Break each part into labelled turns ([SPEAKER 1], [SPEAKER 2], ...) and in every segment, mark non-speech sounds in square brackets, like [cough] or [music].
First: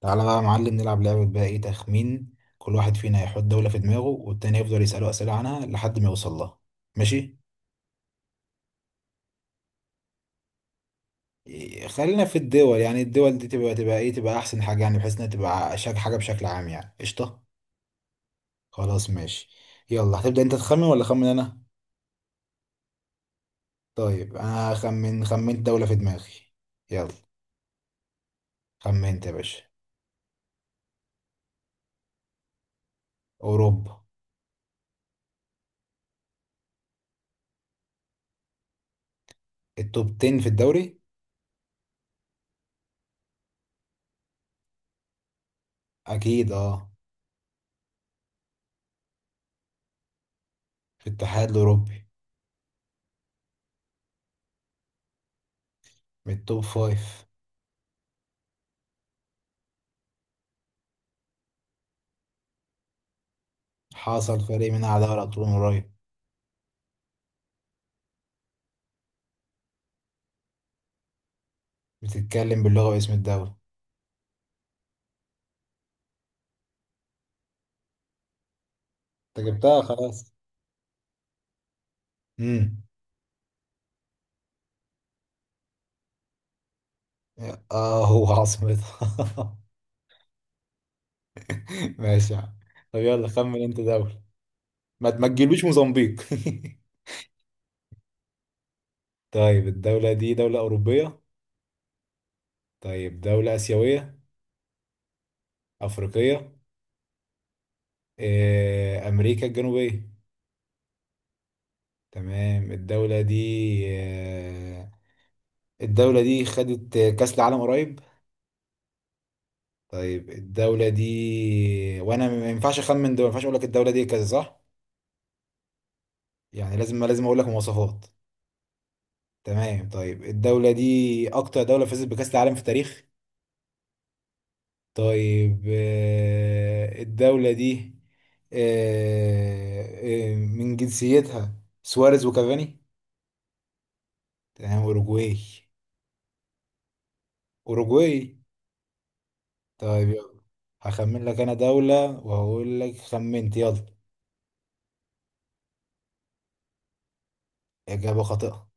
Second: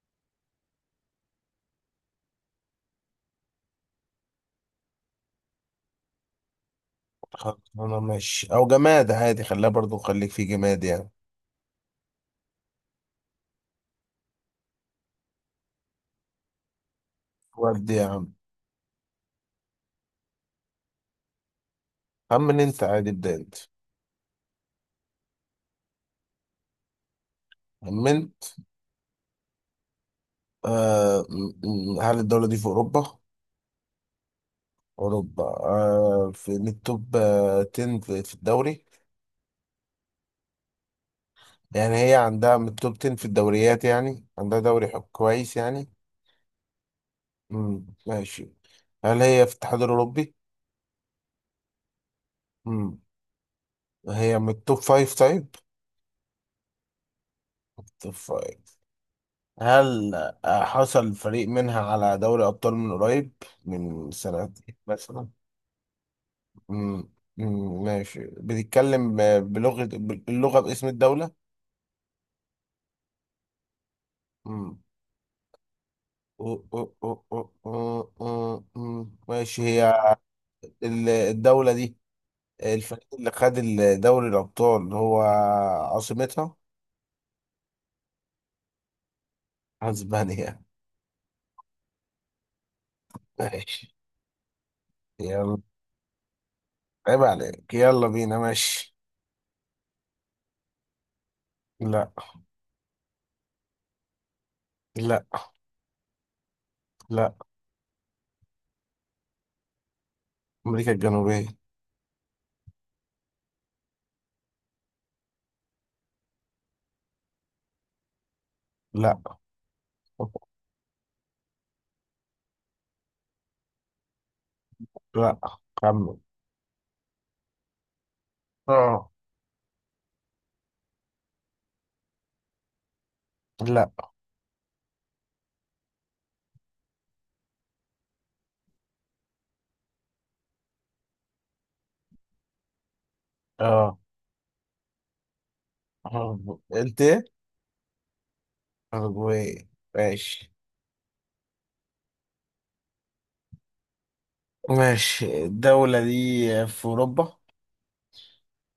[SPEAKER 1] تعالى بقى يا معلم، نلعب لعبة بقى. ايه؟ تخمين. كل واحد فينا يحط دولة في دماغه والتاني يفضل يسأله أسئلة عنها لحد ما يوصل لها. ماشي.
[SPEAKER 2] خلصانة ماشي أو جماد عادي، خليها برضو خليك في جماد يعني.
[SPEAKER 1] إيه، خلينا في الدول. يعني الدول دي تبقى ايه، تبقى أحسن حاجة، يعني بحيث انها تبقى شك حاجة بشكل عام. يعني قشطة.
[SPEAKER 2] ودي يا عم.
[SPEAKER 1] خلاص ماشي. يلا هتبدأ انت تخمن ولا أخمن أنا؟
[SPEAKER 2] خمن أنت عادي، ابدأ أنت.
[SPEAKER 1] طيب أنا. خمنت دولة في دماغي. يلا.
[SPEAKER 2] خمنت.
[SPEAKER 1] خمنت يا باشا.
[SPEAKER 2] آه م- هل الدولة دي في أوروبا؟
[SPEAKER 1] أوروبا.
[SPEAKER 2] أوروبا، في من التوب 10 في الدوري.
[SPEAKER 1] التوب 10 في الدوري.
[SPEAKER 2] يعني هي عندها من التوب 10 في الدوريات، يعني عندها دوري حب كويس يعني.
[SPEAKER 1] أكيد اه.
[SPEAKER 2] مم. ماشي. هل هي في الاتحاد الأوروبي؟
[SPEAKER 1] في الاتحاد الأوروبي.
[SPEAKER 2] مم. هي من التوب 5 طيب؟
[SPEAKER 1] من التوب 5.
[SPEAKER 2] توب 5. هل حصل فريق منها على دوري أبطال من قريب، من
[SPEAKER 1] حصل فريق
[SPEAKER 2] سنتين
[SPEAKER 1] منها على دوري
[SPEAKER 2] مثلا؟
[SPEAKER 1] أبطال من قريب.
[SPEAKER 2] مم. مم. ماشي، بتتكلم ب- بلغة باللغة باسم الدولة؟
[SPEAKER 1] بتتكلم باللغة واسم الدولة.
[SPEAKER 2] مم. أو- مم.
[SPEAKER 1] انت ماشي،
[SPEAKER 2] ماشي
[SPEAKER 1] جبتها
[SPEAKER 2] هي
[SPEAKER 1] خلاص.
[SPEAKER 2] الدولة دي.
[SPEAKER 1] امم
[SPEAKER 2] الفريق اللي خد دوري الأبطال هو عاصمتها
[SPEAKER 1] اه هو عاصمتها.
[SPEAKER 2] أسبانيا.
[SPEAKER 1] [laughs] ماشي يا عم. طب يلا خمن انت
[SPEAKER 2] ماشي
[SPEAKER 1] دولة. ما
[SPEAKER 2] يلا.
[SPEAKER 1] تجيلوش موزمبيق. [laughs]
[SPEAKER 2] عيب عليك، يلا بينا ماشي.
[SPEAKER 1] طيب الدولة دي دولة أوروبية؟
[SPEAKER 2] لا.
[SPEAKER 1] طيب دولة آسيوية؟
[SPEAKER 2] لا.
[SPEAKER 1] أفريقية؟
[SPEAKER 2] لا.
[SPEAKER 1] أمريكا الجنوبية؟
[SPEAKER 2] أمريكا الجنوبية.
[SPEAKER 1] تمام الدولة دي. آه، الدولة دي خدت كأس العالم قريب؟
[SPEAKER 2] لا.
[SPEAKER 1] طيب الدولة دي، وأنا ما ينفعش أخمن دول، ما ينفعش أقول لك الدولة دي كذا صح؟
[SPEAKER 2] لا. خمن.
[SPEAKER 1] يعني لازم أقول لك مواصفات.
[SPEAKER 2] اه.
[SPEAKER 1] تمام. طيب الدولة دي أكتر دولة فازت بكأس العالم في التاريخ؟
[SPEAKER 2] لا.
[SPEAKER 1] طيب الدولة دي. آه، من جنسيتها سواريز وكافاني.
[SPEAKER 2] اه.
[SPEAKER 1] تمام أوروجواي.
[SPEAKER 2] قلت ايه؟
[SPEAKER 1] أوروجواي.
[SPEAKER 2] أرجواي.
[SPEAKER 1] طيب يلا.
[SPEAKER 2] ماشي
[SPEAKER 1] هخمن لك أنا دولة وهقول لك خمنت، يلا.
[SPEAKER 2] ماشي، الدولة دي في أوروبا.
[SPEAKER 1] إجابة خاطئة.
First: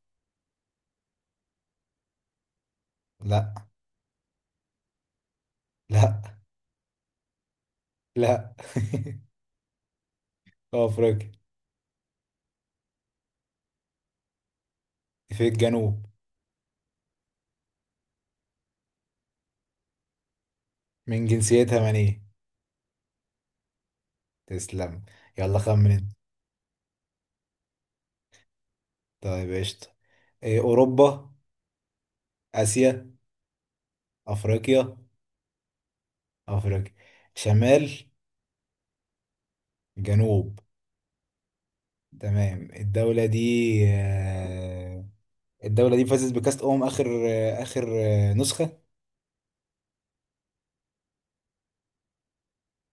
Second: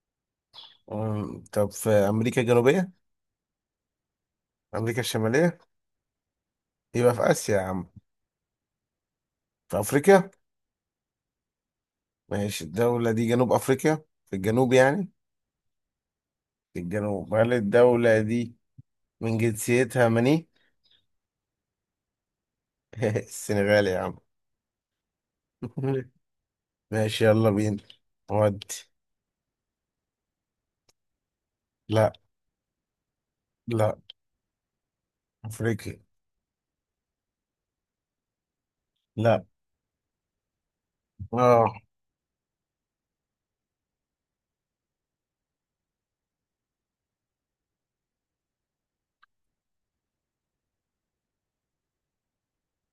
[SPEAKER 2] طب في أمريكا الجنوبية.
[SPEAKER 1] لا.
[SPEAKER 2] أمريكا الشمالية.
[SPEAKER 1] لا.
[SPEAKER 2] يبقى في آسيا يا عم.
[SPEAKER 1] لا. [laughs]
[SPEAKER 2] في أفريقيا.
[SPEAKER 1] في أفريقيا.
[SPEAKER 2] ماشي الدولة دي جنوب أفريقيا، في الجنوب يعني.
[SPEAKER 1] في الجنوب.
[SPEAKER 2] في الجنوب، هل الدولة دي من جنسيتها مني؟
[SPEAKER 1] من جنسيتها من إيه.
[SPEAKER 2] [laughs] السنغال يا عم.
[SPEAKER 1] تسلم. يلا خمن انت.
[SPEAKER 2] [laughs] ماشي يلا بينا. ودي.
[SPEAKER 1] طيب قشطة. إيه، أوروبا؟
[SPEAKER 2] لا.
[SPEAKER 1] آسيا؟
[SPEAKER 2] لا.
[SPEAKER 1] أفريقيا؟
[SPEAKER 2] أفريقيا.
[SPEAKER 1] أفريقيا. شمال؟
[SPEAKER 2] لا.
[SPEAKER 1] جنوب؟
[SPEAKER 2] اه.
[SPEAKER 1] تمام الدولة دي. آه، الدولة دي فازت بكأس أمم آخر آخر نسخة.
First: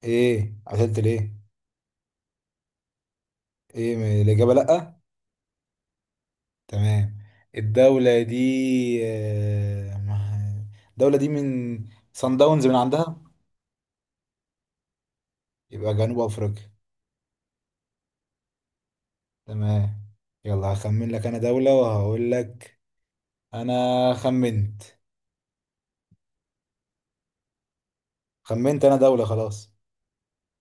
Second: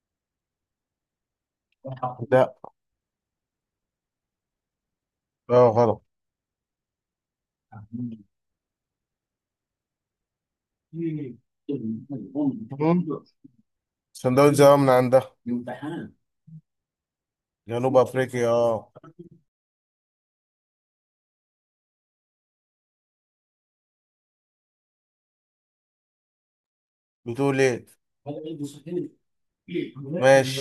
[SPEAKER 1] إيه عطلت ليه؟
[SPEAKER 2] لا.
[SPEAKER 1] إيه الإجابة لأ.
[SPEAKER 2] اه غلط.
[SPEAKER 1] تمام. الدولة دي. الدولة دي
[SPEAKER 2] مم.
[SPEAKER 1] من صن داونز من عندها.
[SPEAKER 2] صن داونز اه من عندها.
[SPEAKER 1] يبقى جنوب أفريقيا.
[SPEAKER 2] جنوب افريقيا اه.
[SPEAKER 1] تمام. يلا هخمن لك أنا دولة وهقول لك أنا خمنت.
[SPEAKER 2] بتقول ايه؟
[SPEAKER 1] خمنت أنا دولة خلاص.
[SPEAKER 2] ماشي.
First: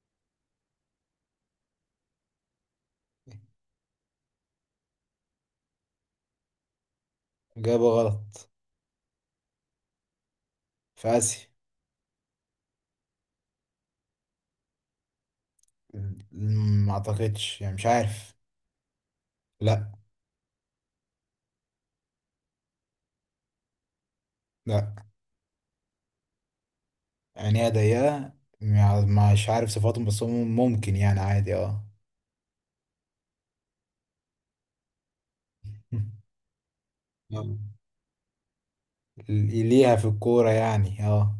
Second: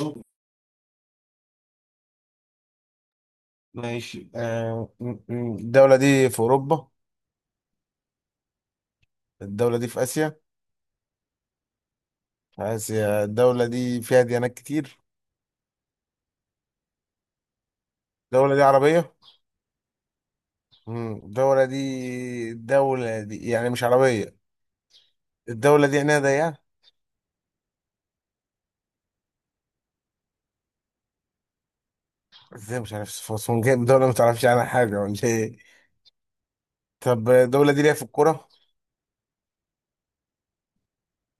[SPEAKER 2] ماشي الدولة دي في اوروبا.
[SPEAKER 1] إجابة غلط.
[SPEAKER 2] الدولة دي في اسيا.
[SPEAKER 1] في آسيا.
[SPEAKER 2] في اسيا الدولة دي فيها ديانات كتير.
[SPEAKER 1] ما أعتقدش يعني، مش عارف.
[SPEAKER 2] الدولة دي عربية.
[SPEAKER 1] لا.
[SPEAKER 2] مم. الدولة دي الدولة دي يعني مش عربية.
[SPEAKER 1] لا
[SPEAKER 2] الدولة دي عينيها ضيقة.
[SPEAKER 1] عينيها ضيقة. يعني مش عارف صفاتهم، بس هم ممكن يعني عادي اه.
[SPEAKER 2] ازاي مش عارف صفات، جايب دولة ما تعرفش عنها حاجة ولا ايه؟
[SPEAKER 1] [laughs]
[SPEAKER 2] طب الدولة
[SPEAKER 1] آه.
[SPEAKER 2] دي ليها في الكورة.
[SPEAKER 1] ليها في الكورة يعني اه.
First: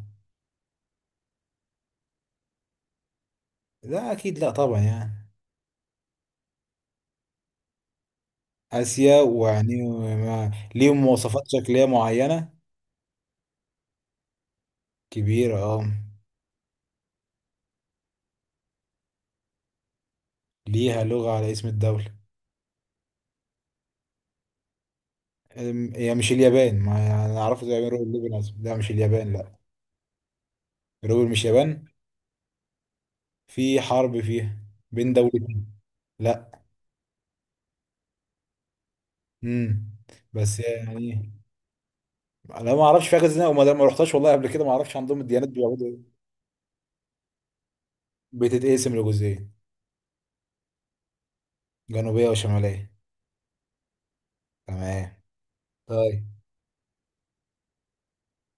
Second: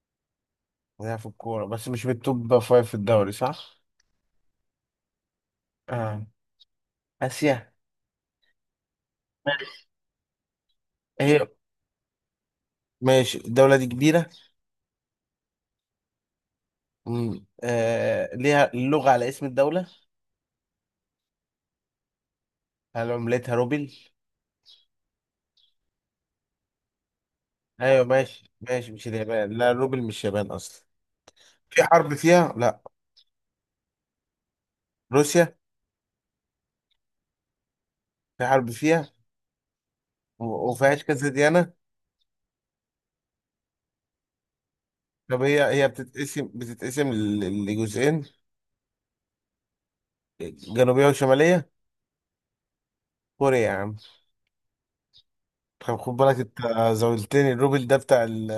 [SPEAKER 2] لعب في الكورة بس مش بالتوب فايف في الدوري صح؟
[SPEAKER 1] لا أكيد، لا طبعا يعني.
[SPEAKER 2] آه. آسيا.
[SPEAKER 1] آسيا. وعينيهم ما- ليهم
[SPEAKER 2] هي
[SPEAKER 1] مواصفات شكلية معينة.
[SPEAKER 2] ماشي الدولة دي كبيرة.
[SPEAKER 1] كبيرة اه.
[SPEAKER 2] مم. آه. ليها اللغة على اسم الدولة.
[SPEAKER 1] ليها لغة على اسم الدولة.
[SPEAKER 2] هل عملتها روبل؟
[SPEAKER 1] أم، هي مش اليابان. ما أنا أعرفه زي
[SPEAKER 2] أيوة
[SPEAKER 1] روبل لبنان.
[SPEAKER 2] ماشي
[SPEAKER 1] لا مش
[SPEAKER 2] ماشي، مش
[SPEAKER 1] اليابان
[SPEAKER 2] اليابان،
[SPEAKER 1] لا.
[SPEAKER 2] لا روبل مش يابان أصلا.
[SPEAKER 1] روبل مش
[SPEAKER 2] في
[SPEAKER 1] يابان.
[SPEAKER 2] حرب فيها؟ لا.
[SPEAKER 1] في حرب فيها بين
[SPEAKER 2] روسيا.
[SPEAKER 1] دولتين. لا.
[SPEAKER 2] في حرب فيها.
[SPEAKER 1] امم بس
[SPEAKER 2] وفيهاش كذا
[SPEAKER 1] يعني
[SPEAKER 2] ديانة.
[SPEAKER 1] انا ما اعرفش فيها جزء وما ما رحتش والله قبل كده. ما اعرفش عندهم
[SPEAKER 2] طب
[SPEAKER 1] الديانات
[SPEAKER 2] هي
[SPEAKER 1] بيعبدوا
[SPEAKER 2] هي
[SPEAKER 1] إيه.
[SPEAKER 2] بتتقسم لجزئين،
[SPEAKER 1] بتتقسم لجزئين،
[SPEAKER 2] جنوبية وشمالية.
[SPEAKER 1] جنوبيه وشماليه.
[SPEAKER 2] كوريا يا عم.
[SPEAKER 1] تمام.
[SPEAKER 2] طب خد
[SPEAKER 1] طيب
[SPEAKER 2] بالك انت. زولتني الروبل ده بتاع ال،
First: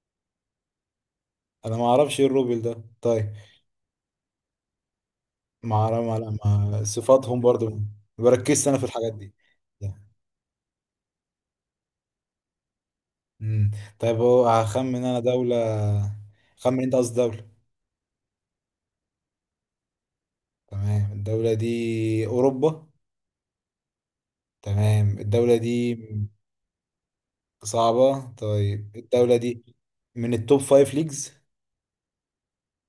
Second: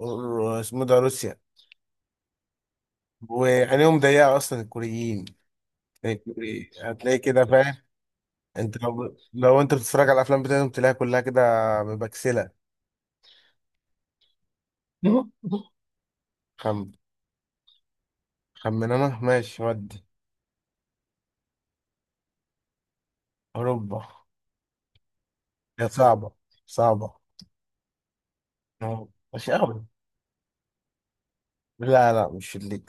[SPEAKER 2] اسمه ده روسيا.
[SPEAKER 1] انا ما اعرفش ايه الروبل ده طيب.
[SPEAKER 2] وعينيهم ضيقة أصلا الكوريين.
[SPEAKER 1] ما اعرف
[SPEAKER 2] هتلاقي
[SPEAKER 1] صفاتهم
[SPEAKER 2] كده
[SPEAKER 1] برضو.
[SPEAKER 2] فاهم.
[SPEAKER 1] ما بركزش انا
[SPEAKER 2] أنت
[SPEAKER 1] في الحاجات
[SPEAKER 2] لو
[SPEAKER 1] دي.
[SPEAKER 2] لو أنت بتتفرج على الأفلام بتاعتهم تلاقيها كلها كده، مبكسلة.
[SPEAKER 1] امم طيب هو هخمن انا دوله.
[SPEAKER 2] خم
[SPEAKER 1] خمن انت، قصدي دوله.
[SPEAKER 2] خمن أنا ماشي ودي.
[SPEAKER 1] تمام الدوله دي. اوروبا.
[SPEAKER 2] أوروبا.
[SPEAKER 1] تمام الدوله
[SPEAKER 2] هي
[SPEAKER 1] دي.
[SPEAKER 2] صعبة، صعبة.
[SPEAKER 1] صعبه. طيب
[SPEAKER 2] أهو.
[SPEAKER 1] الدوله
[SPEAKER 2] مش
[SPEAKER 1] دي
[SPEAKER 2] أوي.
[SPEAKER 1] من التوب فايف ليجز.
[SPEAKER 2] لا، لا مش الليج،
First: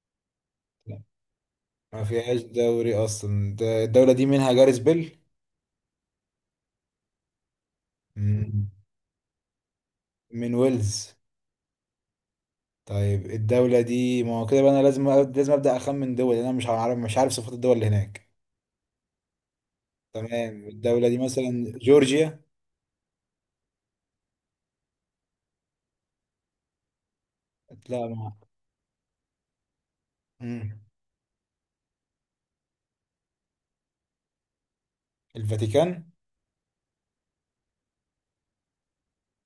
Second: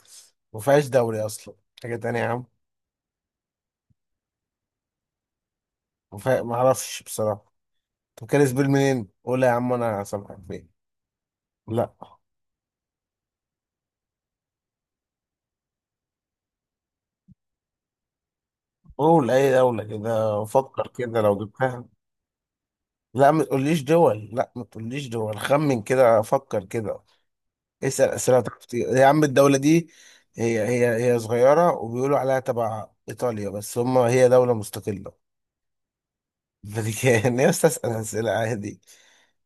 [SPEAKER 2] مفيهاش دوري أصلا، حاجة
[SPEAKER 1] ما
[SPEAKER 2] تانية يا
[SPEAKER 1] فيهاش
[SPEAKER 2] عم.
[SPEAKER 1] دوري اصلا، ده الدولة دي منها جاريسبل.
[SPEAKER 2] معرفش بصراحة. طب كان
[SPEAKER 1] مم.
[SPEAKER 2] سبيل منين؟ قول يا عم أنا سامحك
[SPEAKER 1] من
[SPEAKER 2] فين.
[SPEAKER 1] ويلز.
[SPEAKER 2] لا.
[SPEAKER 1] طيب الدولة دي، ما هو كده بقى. انا لازم ابدا اخمن دول، لأن انا مش عارف صفات الدول اللي هناك.
[SPEAKER 2] قول أي دولة كده
[SPEAKER 1] تمام.
[SPEAKER 2] وفكر
[SPEAKER 1] الدولة دي
[SPEAKER 2] كده لو
[SPEAKER 1] مثلا
[SPEAKER 2] جبتها.
[SPEAKER 1] جورجيا.
[SPEAKER 2] لا، ما تقوليش دول. لا، ما تقوليش دول. خمن كده، فكر كده.
[SPEAKER 1] لا
[SPEAKER 2] اسأل
[SPEAKER 1] ما.
[SPEAKER 2] أسئلة تعرف تجيب-، يا عم الدولة دي. هي
[SPEAKER 1] مم.
[SPEAKER 2] هي هي صغيرة وبيقولوا عليها تبع إيطاليا، بس هم هي دولة مستقلة.
[SPEAKER 1] الفاتيكان.
[SPEAKER 2] الفاتيكان. [laughs] يا أستاذ أسأل أسئلة عادي.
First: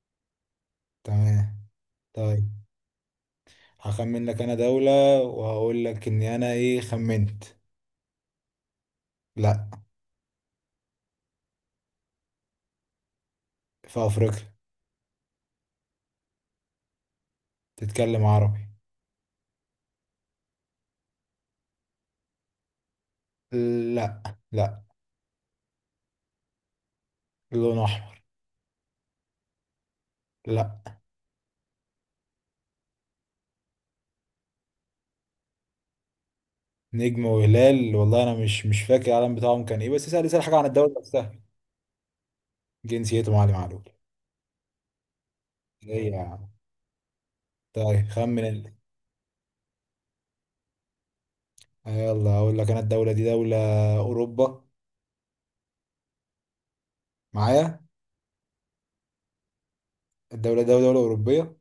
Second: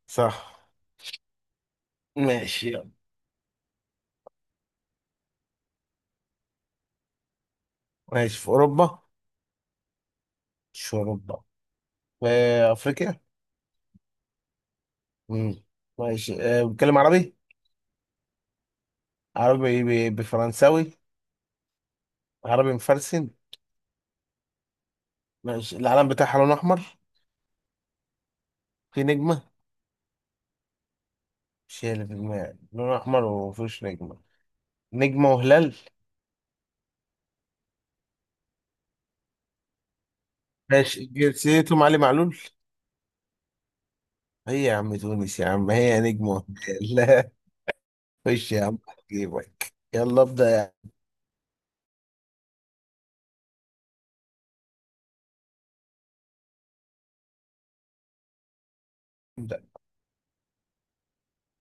[SPEAKER 2] صح.
[SPEAKER 1] تمام. طيب
[SPEAKER 2] ماشي يلا.
[SPEAKER 1] هخمن لك انا دولة وهقول لك اني انا ايه، خمنت.
[SPEAKER 2] ماشي في أوروبا.
[SPEAKER 1] لا.
[SPEAKER 2] مش في أوروبا. في أفريقيا.
[SPEAKER 1] في افريقيا.
[SPEAKER 2] مم. ماشي بتكلم عربي.
[SPEAKER 1] تتكلم عربي.
[SPEAKER 2] عربي. بفرنساوي. عربي مفرسن.
[SPEAKER 1] لا. لا.
[SPEAKER 2] ماشي العلم بتاعها لون أحمر.
[SPEAKER 1] لون احمر.
[SPEAKER 2] في نجمة.
[SPEAKER 1] لا.
[SPEAKER 2] شيء اللي في دماغي لون أحمر ومفيش نجمة، نجمة وهلال.
[SPEAKER 1] نجم وهلال. والله انا مش فاكر العلم بتاعهم كان ايه، بس اسال حاجه عن الدوري
[SPEAKER 2] ماشي
[SPEAKER 1] نفسها.
[SPEAKER 2] جنسيتهم علي معلول.
[SPEAKER 1] جنسيته معلم معلول.
[SPEAKER 2] هي يا عم تونس يا عم، هي
[SPEAKER 1] ايه يا
[SPEAKER 2] نجمة
[SPEAKER 1] عم.
[SPEAKER 2] وهلال. [laughs] لا.
[SPEAKER 1] طيب خمن
[SPEAKER 2] خش يا
[SPEAKER 1] انت.
[SPEAKER 2] عم جيبك، يلا ابدأ يا عم.
[SPEAKER 1] يلا اقول لك انا الدوله دي دوله اوروبا معايا.
[SPEAKER 2] ابدأ.
[SPEAKER 1] الدوله دي دوله اوروبيه.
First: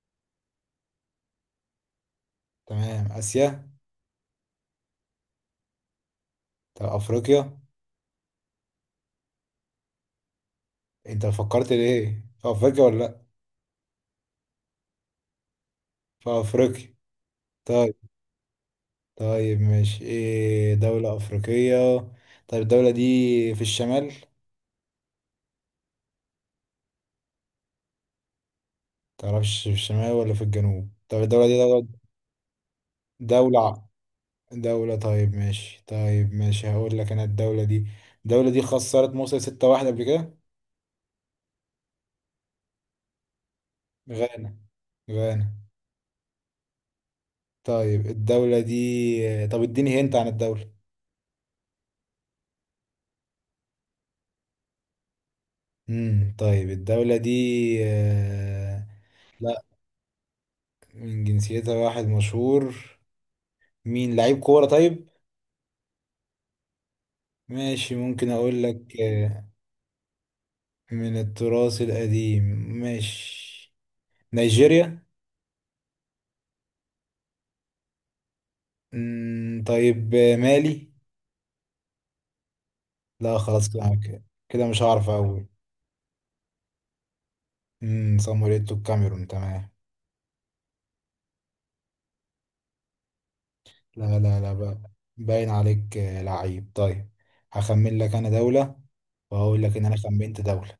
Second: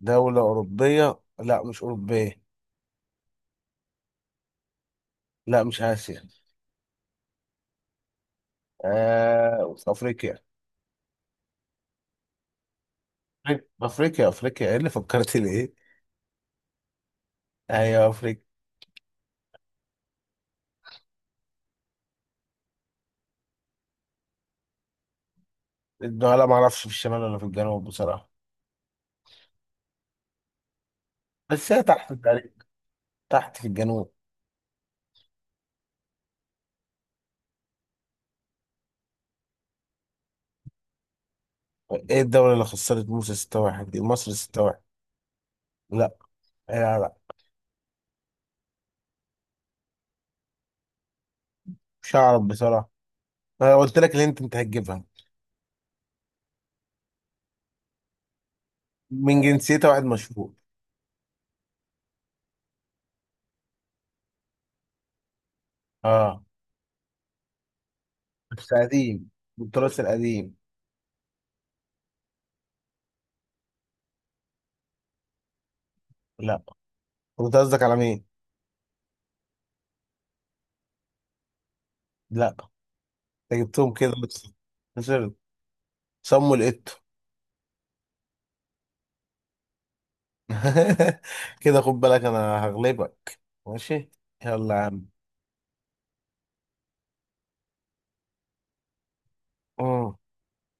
[SPEAKER 2] دولة أوروبية؟ لا مش أوروبية.
[SPEAKER 1] تمام، اسيا.
[SPEAKER 2] لا مش آسيا.
[SPEAKER 1] طب افريقيا.
[SPEAKER 2] آه في أفريقيا.
[SPEAKER 1] انت فكرت ليه في افريقيا ولا لا؟
[SPEAKER 2] أفريقيا أفريقيا أفريقيا. إيه اللي فكرت ليه؟
[SPEAKER 1] في افريقيا. طيب.
[SPEAKER 2] أيوة أفريقيا.
[SPEAKER 1] طيب ماشي، ايه دوله افريقيه. طب الدوله دي في الشمال.
[SPEAKER 2] لا ما أعرفش في الشمال ولا في الجنوب بصراحة.
[SPEAKER 1] تعرفش في الشمال ولا في الجنوب؟ طب الدوله دي
[SPEAKER 2] بس هي
[SPEAKER 1] دوله.
[SPEAKER 2] تحت تقريبا، تحت في
[SPEAKER 1] دولة.
[SPEAKER 2] الجنوب.
[SPEAKER 1] دولة. طيب ماشي طيب ماشي، هقول لك انا الدولة دي. الدولة دي خسرت مصر ستة واحد قبل كده.
[SPEAKER 2] إيه الدولة اللي خسرت موسى 6-1 دي، مصر
[SPEAKER 1] غانا.
[SPEAKER 2] 6-1.
[SPEAKER 1] غانا.
[SPEAKER 2] لا. لا لا.
[SPEAKER 1] طيب الدولة دي، طب اديني هنت عن الدولة.
[SPEAKER 2] مش هعرف بصراحة. أنا قلت لك اللي أنت هتجيبها.
[SPEAKER 1] طيب الدولة دي. آه،
[SPEAKER 2] من
[SPEAKER 1] لا.
[SPEAKER 2] جنسيته واحد مشهور.
[SPEAKER 1] من جنسيتها واحد مشهور. مين لعيب كورة طيب.
[SPEAKER 2] اه،
[SPEAKER 1] ماشي ممكن اقول
[SPEAKER 2] بس
[SPEAKER 1] لك
[SPEAKER 2] قديم، التراث القديم.
[SPEAKER 1] من التراث القديم. ماشي. نيجيريا.
[SPEAKER 2] لا. انت قصدك على مين؟
[SPEAKER 1] طيب مالي.
[SPEAKER 2] لا.
[SPEAKER 1] لا
[SPEAKER 2] انت
[SPEAKER 1] خلاص
[SPEAKER 2] جبتهم كده
[SPEAKER 1] كده.
[SPEAKER 2] بس.
[SPEAKER 1] كده مش هعرف
[SPEAKER 2] خسرت.
[SPEAKER 1] اقول.
[SPEAKER 2] صموا لقيته.
[SPEAKER 1] سان مارينو الكاميرون تمام.
[SPEAKER 2] [laughs] كده خد بالك انا هغلبك. ماشي.
[SPEAKER 1] لا لا لا
[SPEAKER 2] يلا
[SPEAKER 1] بقى.
[SPEAKER 2] يا عم.
[SPEAKER 1] باين عليك لعيب طيب. هخمن لك انا دولة وهقول لك ان انا
[SPEAKER 2] مم.
[SPEAKER 1] خمنت دولة.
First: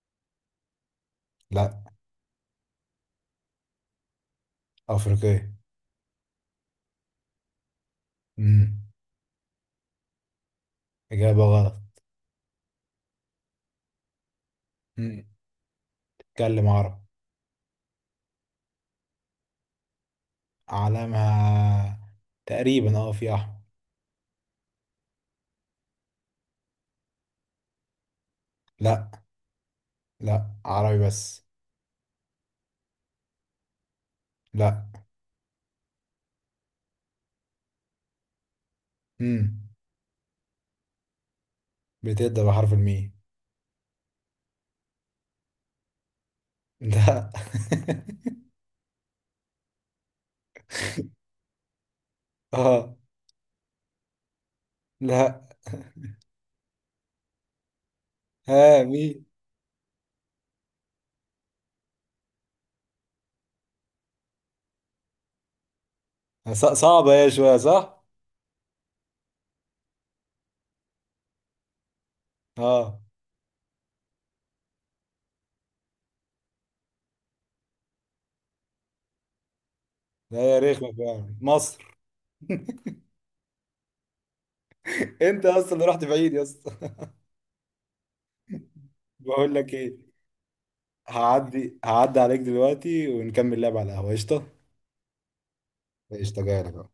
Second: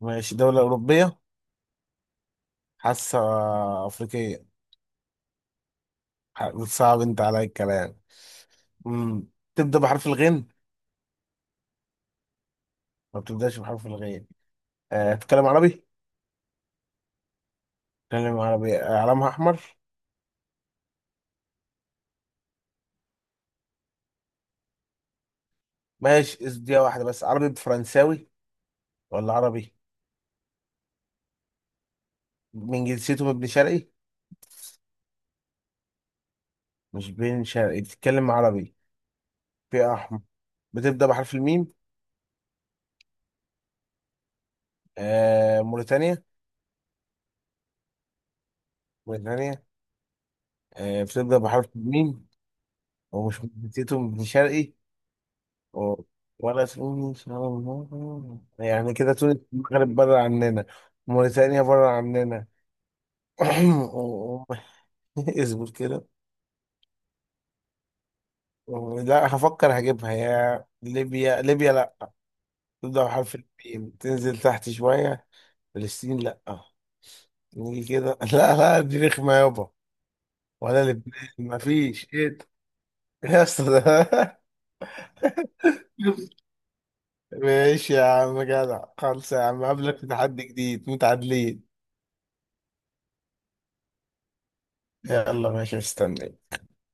[SPEAKER 2] ماشي دولة أوروبية،
[SPEAKER 1] لا.
[SPEAKER 2] حاسة. أفريقية.
[SPEAKER 1] افريقية.
[SPEAKER 2] صعب أنت عليا الكلام.
[SPEAKER 1] امم
[SPEAKER 2] مم. تبدأ بحرف الغين.
[SPEAKER 1] اجابة غلط.
[SPEAKER 2] ما بتبدأش بحرف الغين. أه
[SPEAKER 1] امم
[SPEAKER 2] تتكلم عربي.
[SPEAKER 1] اتكلم عربي.
[SPEAKER 2] تتكلم عربي، علامها أحمر.
[SPEAKER 1] علمها تقريبا اه في احمر.
[SPEAKER 2] ماشي دي واحدة بس، عربي بفرنساوي
[SPEAKER 1] لا.
[SPEAKER 2] ولا عربي.
[SPEAKER 1] لا عربي بس.
[SPEAKER 2] من جنسيته من ابن شرقي.
[SPEAKER 1] لا.
[SPEAKER 2] مش بين شرقي بتتكلم عربي،
[SPEAKER 1] امم
[SPEAKER 2] فئة أحمر، بتبدأ بحرف الميم.
[SPEAKER 1] بتبدأ بحرف الميم.
[SPEAKER 2] آه موريتانيا.
[SPEAKER 1] لا.
[SPEAKER 2] موريتانيا. آه بتبدأ بحرف الميم.
[SPEAKER 1] [laughs] اه.
[SPEAKER 2] ومش من جنسيته من ابن شرقي.
[SPEAKER 1] لا.
[SPEAKER 2] و- ولا تونس. [laughs]
[SPEAKER 1] ها
[SPEAKER 2] يعني كده
[SPEAKER 1] مين؟
[SPEAKER 2] تونس المغرب بره عننا، موريتانيا بره عننا. [laughs] [clears throat] اصبر كده.
[SPEAKER 1] صعبة هي شوية صح.
[SPEAKER 2] لا هفكر هجيبها، يا ليبيا ليبيا.
[SPEAKER 1] اه.
[SPEAKER 2] تبدأ بحرف الميم، تنزل تحت شوية. فلسطين لأ. نيجي كده. [laughs] لا لا دي رخمة يابا.
[SPEAKER 1] لا هي
[SPEAKER 2] ولا
[SPEAKER 1] رخمة
[SPEAKER 2] لبنان،
[SPEAKER 1] فعلا مصر.
[SPEAKER 2] مفيش ايه ده؟ يا اسطى ده.
[SPEAKER 1] انت اصلا رحت بعيد يا اسطى.
[SPEAKER 2] [laughs] ماشي يا عم جدع،
[SPEAKER 1] [laughs]
[SPEAKER 2] خلص يا
[SPEAKER 1] بقول
[SPEAKER 2] عم
[SPEAKER 1] لك
[SPEAKER 2] قابلك في
[SPEAKER 1] ايه.
[SPEAKER 2] تحدي جديد، متعادلين.
[SPEAKER 1] هعدي عليك دلوقتي ونكمل لعب على القهوه قشطه.
[SPEAKER 2] يلا ماشي استنى.
[SPEAKER 1] قشطه، جاي لك اهو.